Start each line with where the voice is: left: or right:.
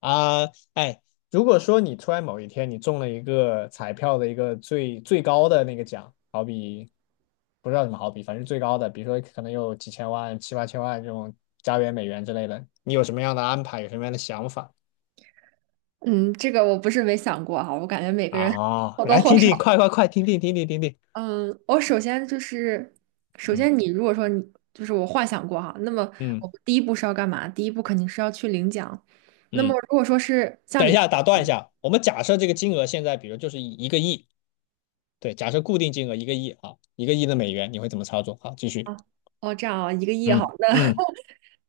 left: 啊，哎，如果说你突然某一天你中了一个彩票的一个最高的那个奖，好比不知道怎么好比，反正最高的，比如说可能有几千万、七八千万这种加元、美元之类的，你有什么样的安排，有什么样的想法？
right: 嗯，这个我不是没想过哈，我感觉每个人
left: 啊？
right: 或多
left: 来
right: 或
left: 听
right: 少。
left: 听，快快快，听听听听听听，
right: 嗯，我首先就是，首
left: 嗯
right: 先你如果说你就是我幻想过哈，那么
left: 嗯
right: 我们第一步是要干嘛？第一步肯定是要去领奖。那么
left: 嗯，
right: 如果说是像
left: 等一
right: 你
left: 下，打断一下，我们假设这个金额现在，比如就是一个亿，对，假设固定金额一个亿啊，一个亿的美元，你会怎么操作？好，继续，
right: 啊，哦这样啊，一个亿哈，
left: 嗯
right: 那
left: 嗯，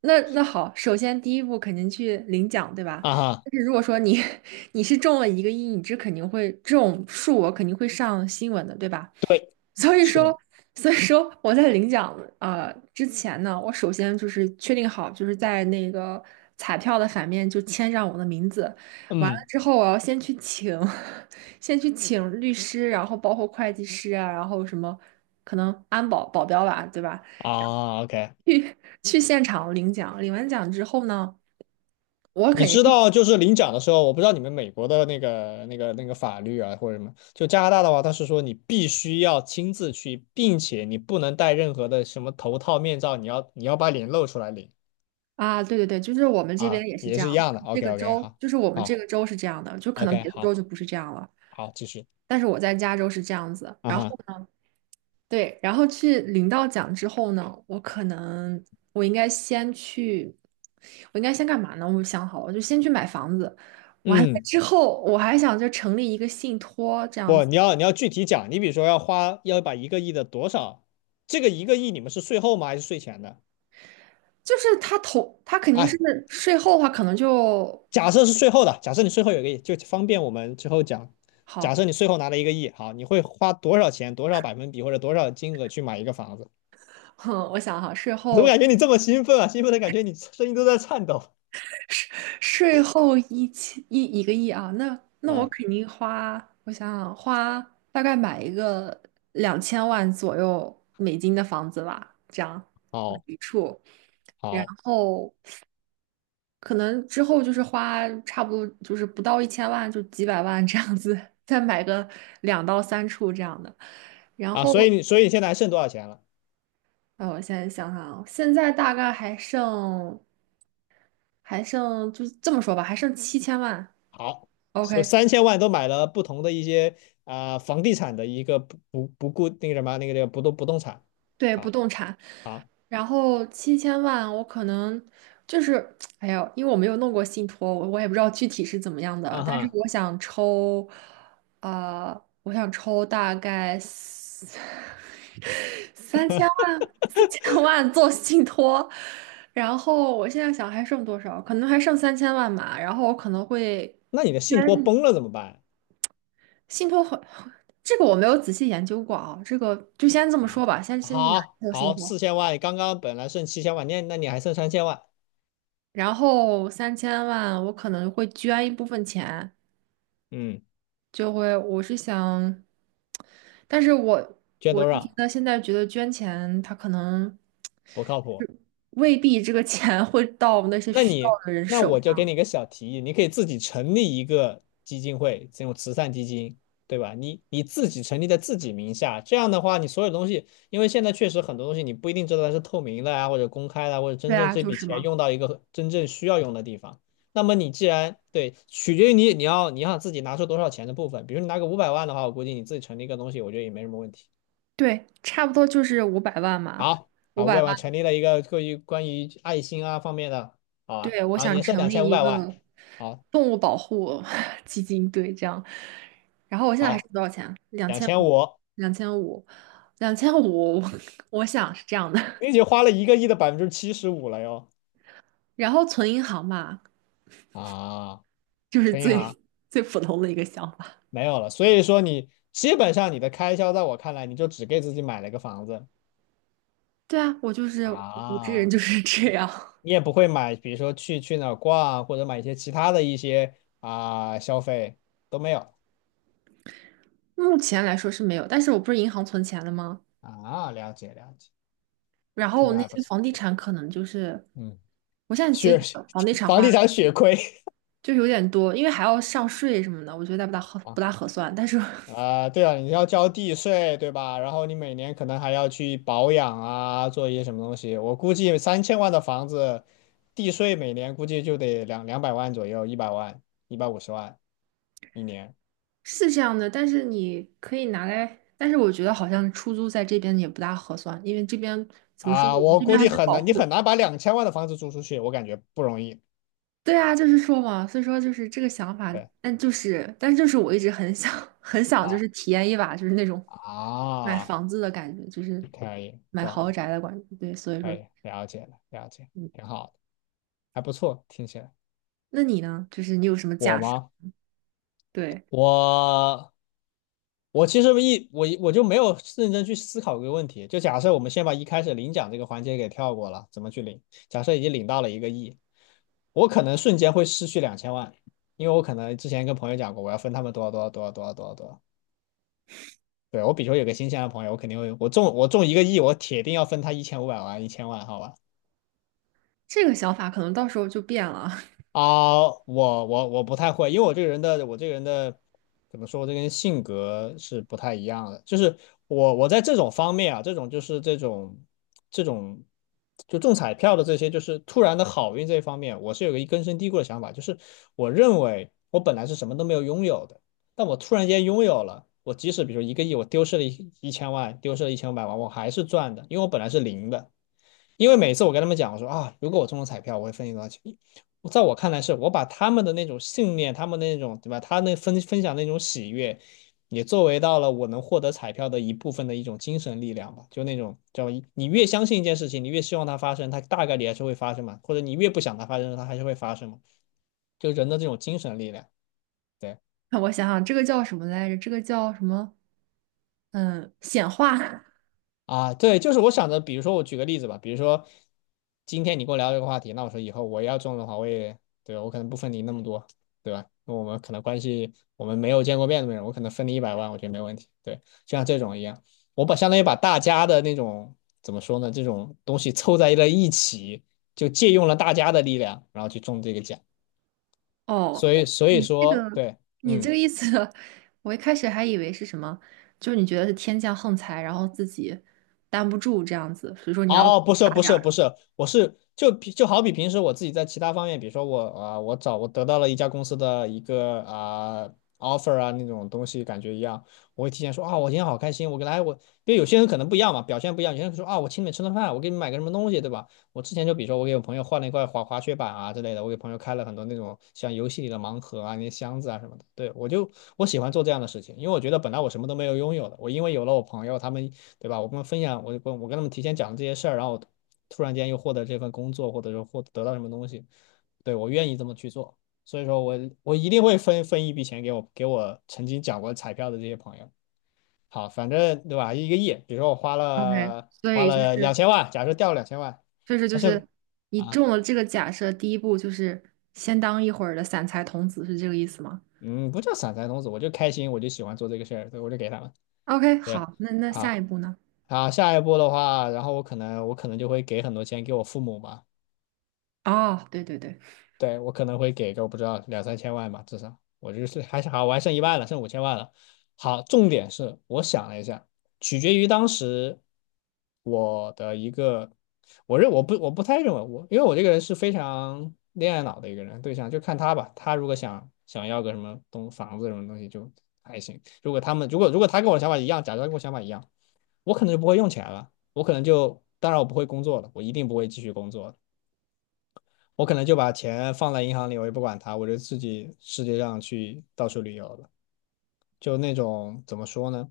right: 那那好，首先第一步肯定去领奖，对吧？
left: 啊哈，
right: 但是如果说你 你是中了1个亿，你这肯定会这种数额肯定会上新闻的，对吧？
left: 对，
right: 所以
left: 是的。
right: 说，所以说，我在领奖之前呢，我首先就是确定好，就是在那个彩票的反面就签上我的名字。完了
left: 嗯
right: 之后，我要先去请，先去请律师，然后包括会计师啊，然后什么可能安保保镖吧，对吧？
left: 啊，OK，
right: 去去现场领奖。领完奖之后呢，我
left: 你
right: 肯定
left: 知
right: 是
left: 道就是领奖的时候，我不知道你们美国的那个法律啊或者什么，就加拿大的话，它是说你必须要亲自去，并且你不能戴任何的什么头套、面罩，你要把脸露出来领
right: 啊，对对对，就是我们这边
left: 啊，
right: 也是
left: 也
right: 这样，
left: 是一样的。
right: 这
left: OK
right: 个
left: OK，
right: 州
left: 好，
right: 就是我们这
left: 好
right: 个州是这样的，就可能
left: ，OK，
right: 别的
left: 好，
right: 州就不是这样了。
left: 好，继续，
right: 但是我在加州是这样子，
left: 啊
right: 然后
left: 哈，
right: 呢，对，然后去领到奖之后呢，我可能我应该先去，我应该先干嘛呢？我想好了，我就先去买房子，完了
left: 嗯，
right: 之后我还想就成立一个信托这样
left: 不，
right: 子，
left: 你要具体讲，你比如说要把一个亿的多少，这个一个亿你们是税后吗还是税前的？
right: 就是他投他肯定
left: 哎，
right: 是税后的话，可能就
left: 假设是税后的，假设你税后有个亿，就方便我们之后讲。假
right: 好，
left: 设你税后拿了一个亿，好，你会花多少钱、多少百分比或者多少金额去买一个房子？
right: 哼，我想哈，
left: 我怎么感觉你这么兴奋啊？兴奋的感觉你声音都在颤抖。
right: 税税后一千一一个亿啊，那我
left: 嗯，
right: 肯定花，我想想，花大概买一个2000万左右美金的房子吧，这样
left: 好，
right: 一处，然
left: 好
right: 后可能之后就是花差不多就是不到1000万，就几百万这样子，再买个2到3处这样的，然
left: 啊，
right: 后
left: 所以你现在还剩多少钱了？
right: 我现在想想啊，现在大概还剩就这么说吧，还剩七千万
left: 好，所以
right: ，OK。
left: 三千万都买了不同的一些啊、房地产的一个不不不固那个什么那个那个不动产。
right: 对，不
left: 好，
right: 动产，
left: 好，
right: 然后七千万，我可能就是，哎呀，因为我没有弄过信托，我也不知道具体是怎么样的，
left: 啊
right: 但是
left: 哈，
right: 我想抽，呃，我想抽大概三 三千万，4000万做信托，然后我现在想还剩多少，可能还剩三千万吧，然后我可能会
left: 那你的
right: 因
left: 信
right: 为
left: 托崩了怎么办？
right: 信托很，这个我没有仔细研究过啊，这个就先这么
left: 啊，
right: 说吧，先去拿
left: 好
right: 一个信
left: 好，
right: 托。
left: 4000万，刚刚本来剩7000万，那你还剩三千万，
right: 然后三千万我可能会捐一部分钱，
left: 嗯，
right: 就会我是想，但是我
left: 捐
right: 我
left: 多
right: 就觉
left: 少？
right: 得现在觉得捐钱，它可能
left: 不靠谱。
right: 未必这个钱会到那些
left: 那
right: 需
left: 你，
right: 要的人
left: 那
right: 手
left: 我就给你
right: 上。
left: 一个小提议，你可以自己成立一个基金会，这种慈善基金，对吧？你自己成立在自己名下，这样的话，你所有东西，因为现在确实很多东西你不一定知道它是透明的啊，或者公开的啊或者
right: 对
left: 真正
right: 啊，
left: 这
right: 就
left: 笔
right: 是
left: 钱
right: 嘛，
left: 用到一个真正需要用的地方。那么你既然对，取决于你要自己拿出多少钱的部分，比如你拿个五百万的话，我估计你自己成立一个东西，我觉得也没什么问题。
right: 对，差不多就是五百万嘛，
left: 好，
right: 五
left: 啊，五
right: 百
left: 百万
right: 万。
left: 成立了一个关于爱心啊方面的，好啊，
right: 对，我
left: 啊，
right: 想
left: 年设
right: 成
left: 两
right: 立
left: 千五
right: 一
left: 百万，
right: 个
left: 好，
right: 动物保护 基金，对，这样。然后我现在还
left: 好，
right: 剩多少钱啊两
left: 两
right: 千
left: 千
right: 五，
left: 五，
right: 两千五，两千五。我想是这样的。
left: 你已经花了一个亿的75%了哟，
right: 然后存银行吧，
left: 啊，
right: 就是
left: 存银行
right: 最最普通的一个想法。
left: 没有了，所以说你基本上你的开销在我看来，你就只给自己买了一个房子
right: 对啊，我就是我这人
left: 啊，
right: 就是这样。
left: 你也不会买，比如说去哪儿逛或者买一些其他的一些啊消费都没有
right: 目前来说是没有，但是我不是银行存钱了吗？
left: 啊，了解了解，
right: 然后
left: 听
right: 我
left: 着
right: 那
left: 还不
right: 些
left: 错，
right: 房地产可能就是，
left: 嗯，
right: 我现在其实
left: 血
right: 觉得房地 产
left: 房
right: 花
left: 地产血亏。
right: 就是有点多，因为还要上税什么的，我觉得
left: 啊，
right: 不大合算。但是
left: 啊，对啊，你要交地税，对吧？然后你每年可能还要去保养啊，做一些什么东西。我估计三千万的房子，地税每年估计就得两百万左右，一百万、150万一年
right: 是这样的，但是你可以拿来，但是我觉得好像出租在这边也不大合算，因为这边怎么说，
left: 啊。
right: 我们
left: 我
right: 这边
left: 估
right: 还
left: 计
right: 是
left: 很
right: 保
left: 难，你很
right: 护。
left: 难把两千万的房子租出去，我感觉不容易。
right: 对啊，就是说嘛，所以说就是这个想法，
left: 对，
right: 但是就是我一直很想，很想就是
left: 好
right: 体验一把，就是那种买
left: 啊，
right: 房子的感觉，就是
left: 可以，
right: 买
left: 懂
right: 豪
left: 了，
right: 宅的感觉。对，所以
left: 可
right: 说，
left: 以，了解了，了解，
right: 嗯，
left: 挺好的，还不错，听起来。
right: 那你呢？就是你有什么
left: 我
right: 假设？
left: 吗？
right: 对，
left: 我我其实我就没有认真去思考这个问题。就假设我们先把一开始领奖这个环节给跳过了，怎么去领？假设已经领到了一个亿，我可能瞬间会失去两千万，因为我可能之前跟朋友讲过，我要分他们多少多少多少多少多少多少。对，我比如说有个新鲜的朋友，我肯定会，我中一个亿，我铁定要分他一千五百万一千万，好吧？
right: 这个想法可能到时候就变了。
left: 啊，我不太会，因为我这个人的怎么说，我这个人性格是不太一样的。就是我在这种方面啊，这种就中彩票的这些，就是突然的好运这一方面，我是有一个根深蒂固的想法，就是我认为我本来是什么都没有拥有的，但我突然间拥有了。我即使比如一个亿，我丢失了一千万，丢失了一千五百万，我还是赚的，因为我本来是零的。因为每次我跟他们讲，我说啊，如果我中了彩票，我会分你多少钱。在我看来是，我把他们的那种信念，他们的那种对吧，他那分享那种喜悦，也作为到了我能获得彩票的一部分的一种精神力量吧。就那种叫你越相信一件事情，你越希望它发生，它大概率还是会发生嘛；或者你越不想它发生，它还是会发生嘛。就人的这种精神力量，对。
right: 让我想想，这个叫什么来着？这个叫什么？嗯，显化。
left: 啊，对，就是我想着，比如说我举个例子吧，比如说今天你跟我聊这个话题，那我说以后我要中的话，我也对我可能不分你那么多，对吧？那我们可能关系我们没有见过面的人，我可能分你一百万，我觉得没问题。对，就像这种一样，我把相当于把大家的那种怎么说呢，这种东西凑在了一起，就借用了大家的力量，然后去中这个奖。
right: 哦，
left: 所以，所以
right: 你这
left: 说，
right: 个
left: 对，
right: 你这
left: 嗯。
right: 个意思，我一开始还以为是什么，就是你觉得是天降横财，然后自己担不住这样子，所以说你要
left: 哦，不是
right: 打
left: 不
right: 点
left: 是不
right: 儿。
left: 是，我是就好比平时我自己在其他方面，比如说我啊、我得到了一家公司的一个啊、offer 啊那种东西，感觉一样，我会提前说啊，我今天好开心，我给来我，因为有些人可能不一样嘛，表现不一样，有些人说啊，我请你们吃顿饭，我给你们买个什么东西，对吧？我之前就比如说我给我朋友换了一块滑雪板啊之类的，我给朋友开了很多那种像游戏里的盲盒啊、那些箱子啊什么的。对，我喜欢做这样的事情，因为我觉得本来我什么都没有拥有的，我因为有了我朋友他们，对吧？我跟他们分享，我跟他们提前讲这些事儿，然后突然间又获得这份工作，或者说获得到什么东西，对，我愿意这么去做。所以说我一定会分一笔钱给我曾经讲过彩票的这些朋友。好，反正对吧？一个亿，比如说我花
right: OK，
left: 了
right: 所
left: 花
right: 以就
left: 了两
right: 是
left: 千万，假设掉了两千万，
right: 就是就
left: 但是
right: 是你
left: 啊，
right: 中了这个假设，第一步就是先当一会儿的散财童子，是这个意思吗
left: 嗯，不叫散财童子，我就开心，我就喜欢做这个事儿，对，我就给他们。
right: ？OK，
left: 对，
right: 好，那下
left: 好，
right: 一步呢？
left: 好，下一步的话，然后我可能就会给很多钱给我父母吧。
right: 哦，对对对，
left: 对，我可能会给个我不知道两三千万吧，至少我就是还是好，我还剩一万了，剩五千万了。好，重点是我想了一下，取决于当时我的一个，我不太认为我，因为我这个人是非常恋爱脑的一个人，对象就看他吧，他如果想要个什么房子什么东西就还行，如果他跟我想法一样，假装跟我想法一样，我可能就不会用钱了，我可能就当然我不会工作了，我一定不会继续工作我可能就把钱放在银行里，我也不管它，我就自己世界上去到处旅游了。就那种怎么说呢？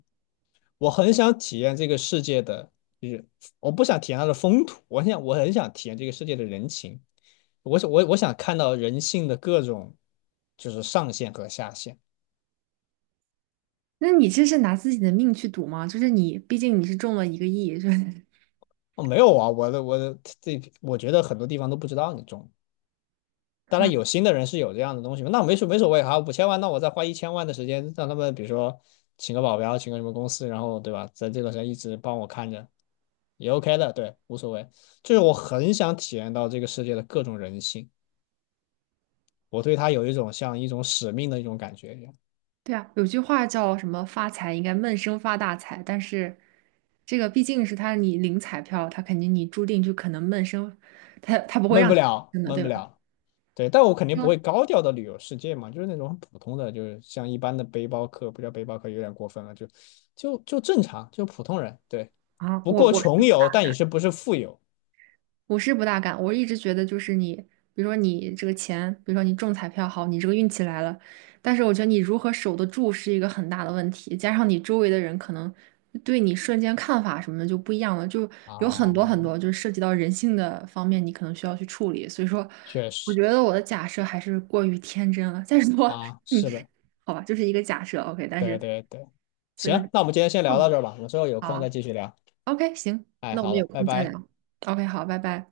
left: 我很想体验这个世界的，就是我不想体验它的风土，我很想体验这个世界的人情。我想看到人性的各种，就是上限和下限。
right: 那你这是拿自己的命去赌吗？就是你，毕竟你是中了一个亿，就是。
left: 哦，没有啊，我的这，我觉得很多地方都不知道你中当然有心的人是有这样的东西那没所谓哈，五千万，那我再花一千万的时间让他们，比如说请个保镖，请个什么公司，然后对吧，在这段时间一直帮我看着，也 OK 的，对，无所谓。就是我很想体验到这个世界的各种人性，我对他有一种像一种使命的一种感觉一样，
right: 对啊，有句话叫什么“发财应该闷声发大财”，但是这个毕竟是他你领彩票，他肯定你注定就可能闷声，他不会
left: 闷
right: 让
left: 不
right: 你
left: 了，
right: 闷声的，
left: 闷
right: 对
left: 不
right: 吧？
left: 了。对，但我肯定不会
right: 嗯
left: 高调的旅游世界嘛，就是那种很普通的，就是像一般的背包客，不叫背包客有点过分了，就正常，就普通人，对，
right: 啊，
left: 不
right: 我
left: 过
right: 我是
left: 穷游，但也是不是富游
right: 我是不大敢，我一直觉得就是你，比如说你这个钱，比如说你中彩票好，你这个运气来了，但是我觉得你如何守得住是一个很大的问题，加上你周围的人可能对你瞬间看法什么的就不一样了，就有很
left: 啊，
right: 多很多就是涉及到人性的方面，你可能需要去处理。所以说，
left: 确
right: 我
left: 实
right: 觉得我的假设还是过于天真了。再说
left: 啊，
right: 你，
left: 是的，
right: 好吧，就是一个假设，OK，但
left: 对
right: 是
left: 对对，
right: 所以说，
left: 行，那我们今天先聊到
right: 嗯，
left: 这儿吧，我们之后有
right: 好
left: 空
right: 啊
left: 再继续聊。
right: ，OK，行，
left: 哎，
right: 那我
left: 好
right: 们有
left: 了，拜
right: 空再
left: 拜。
right: 聊，OK，好，拜拜。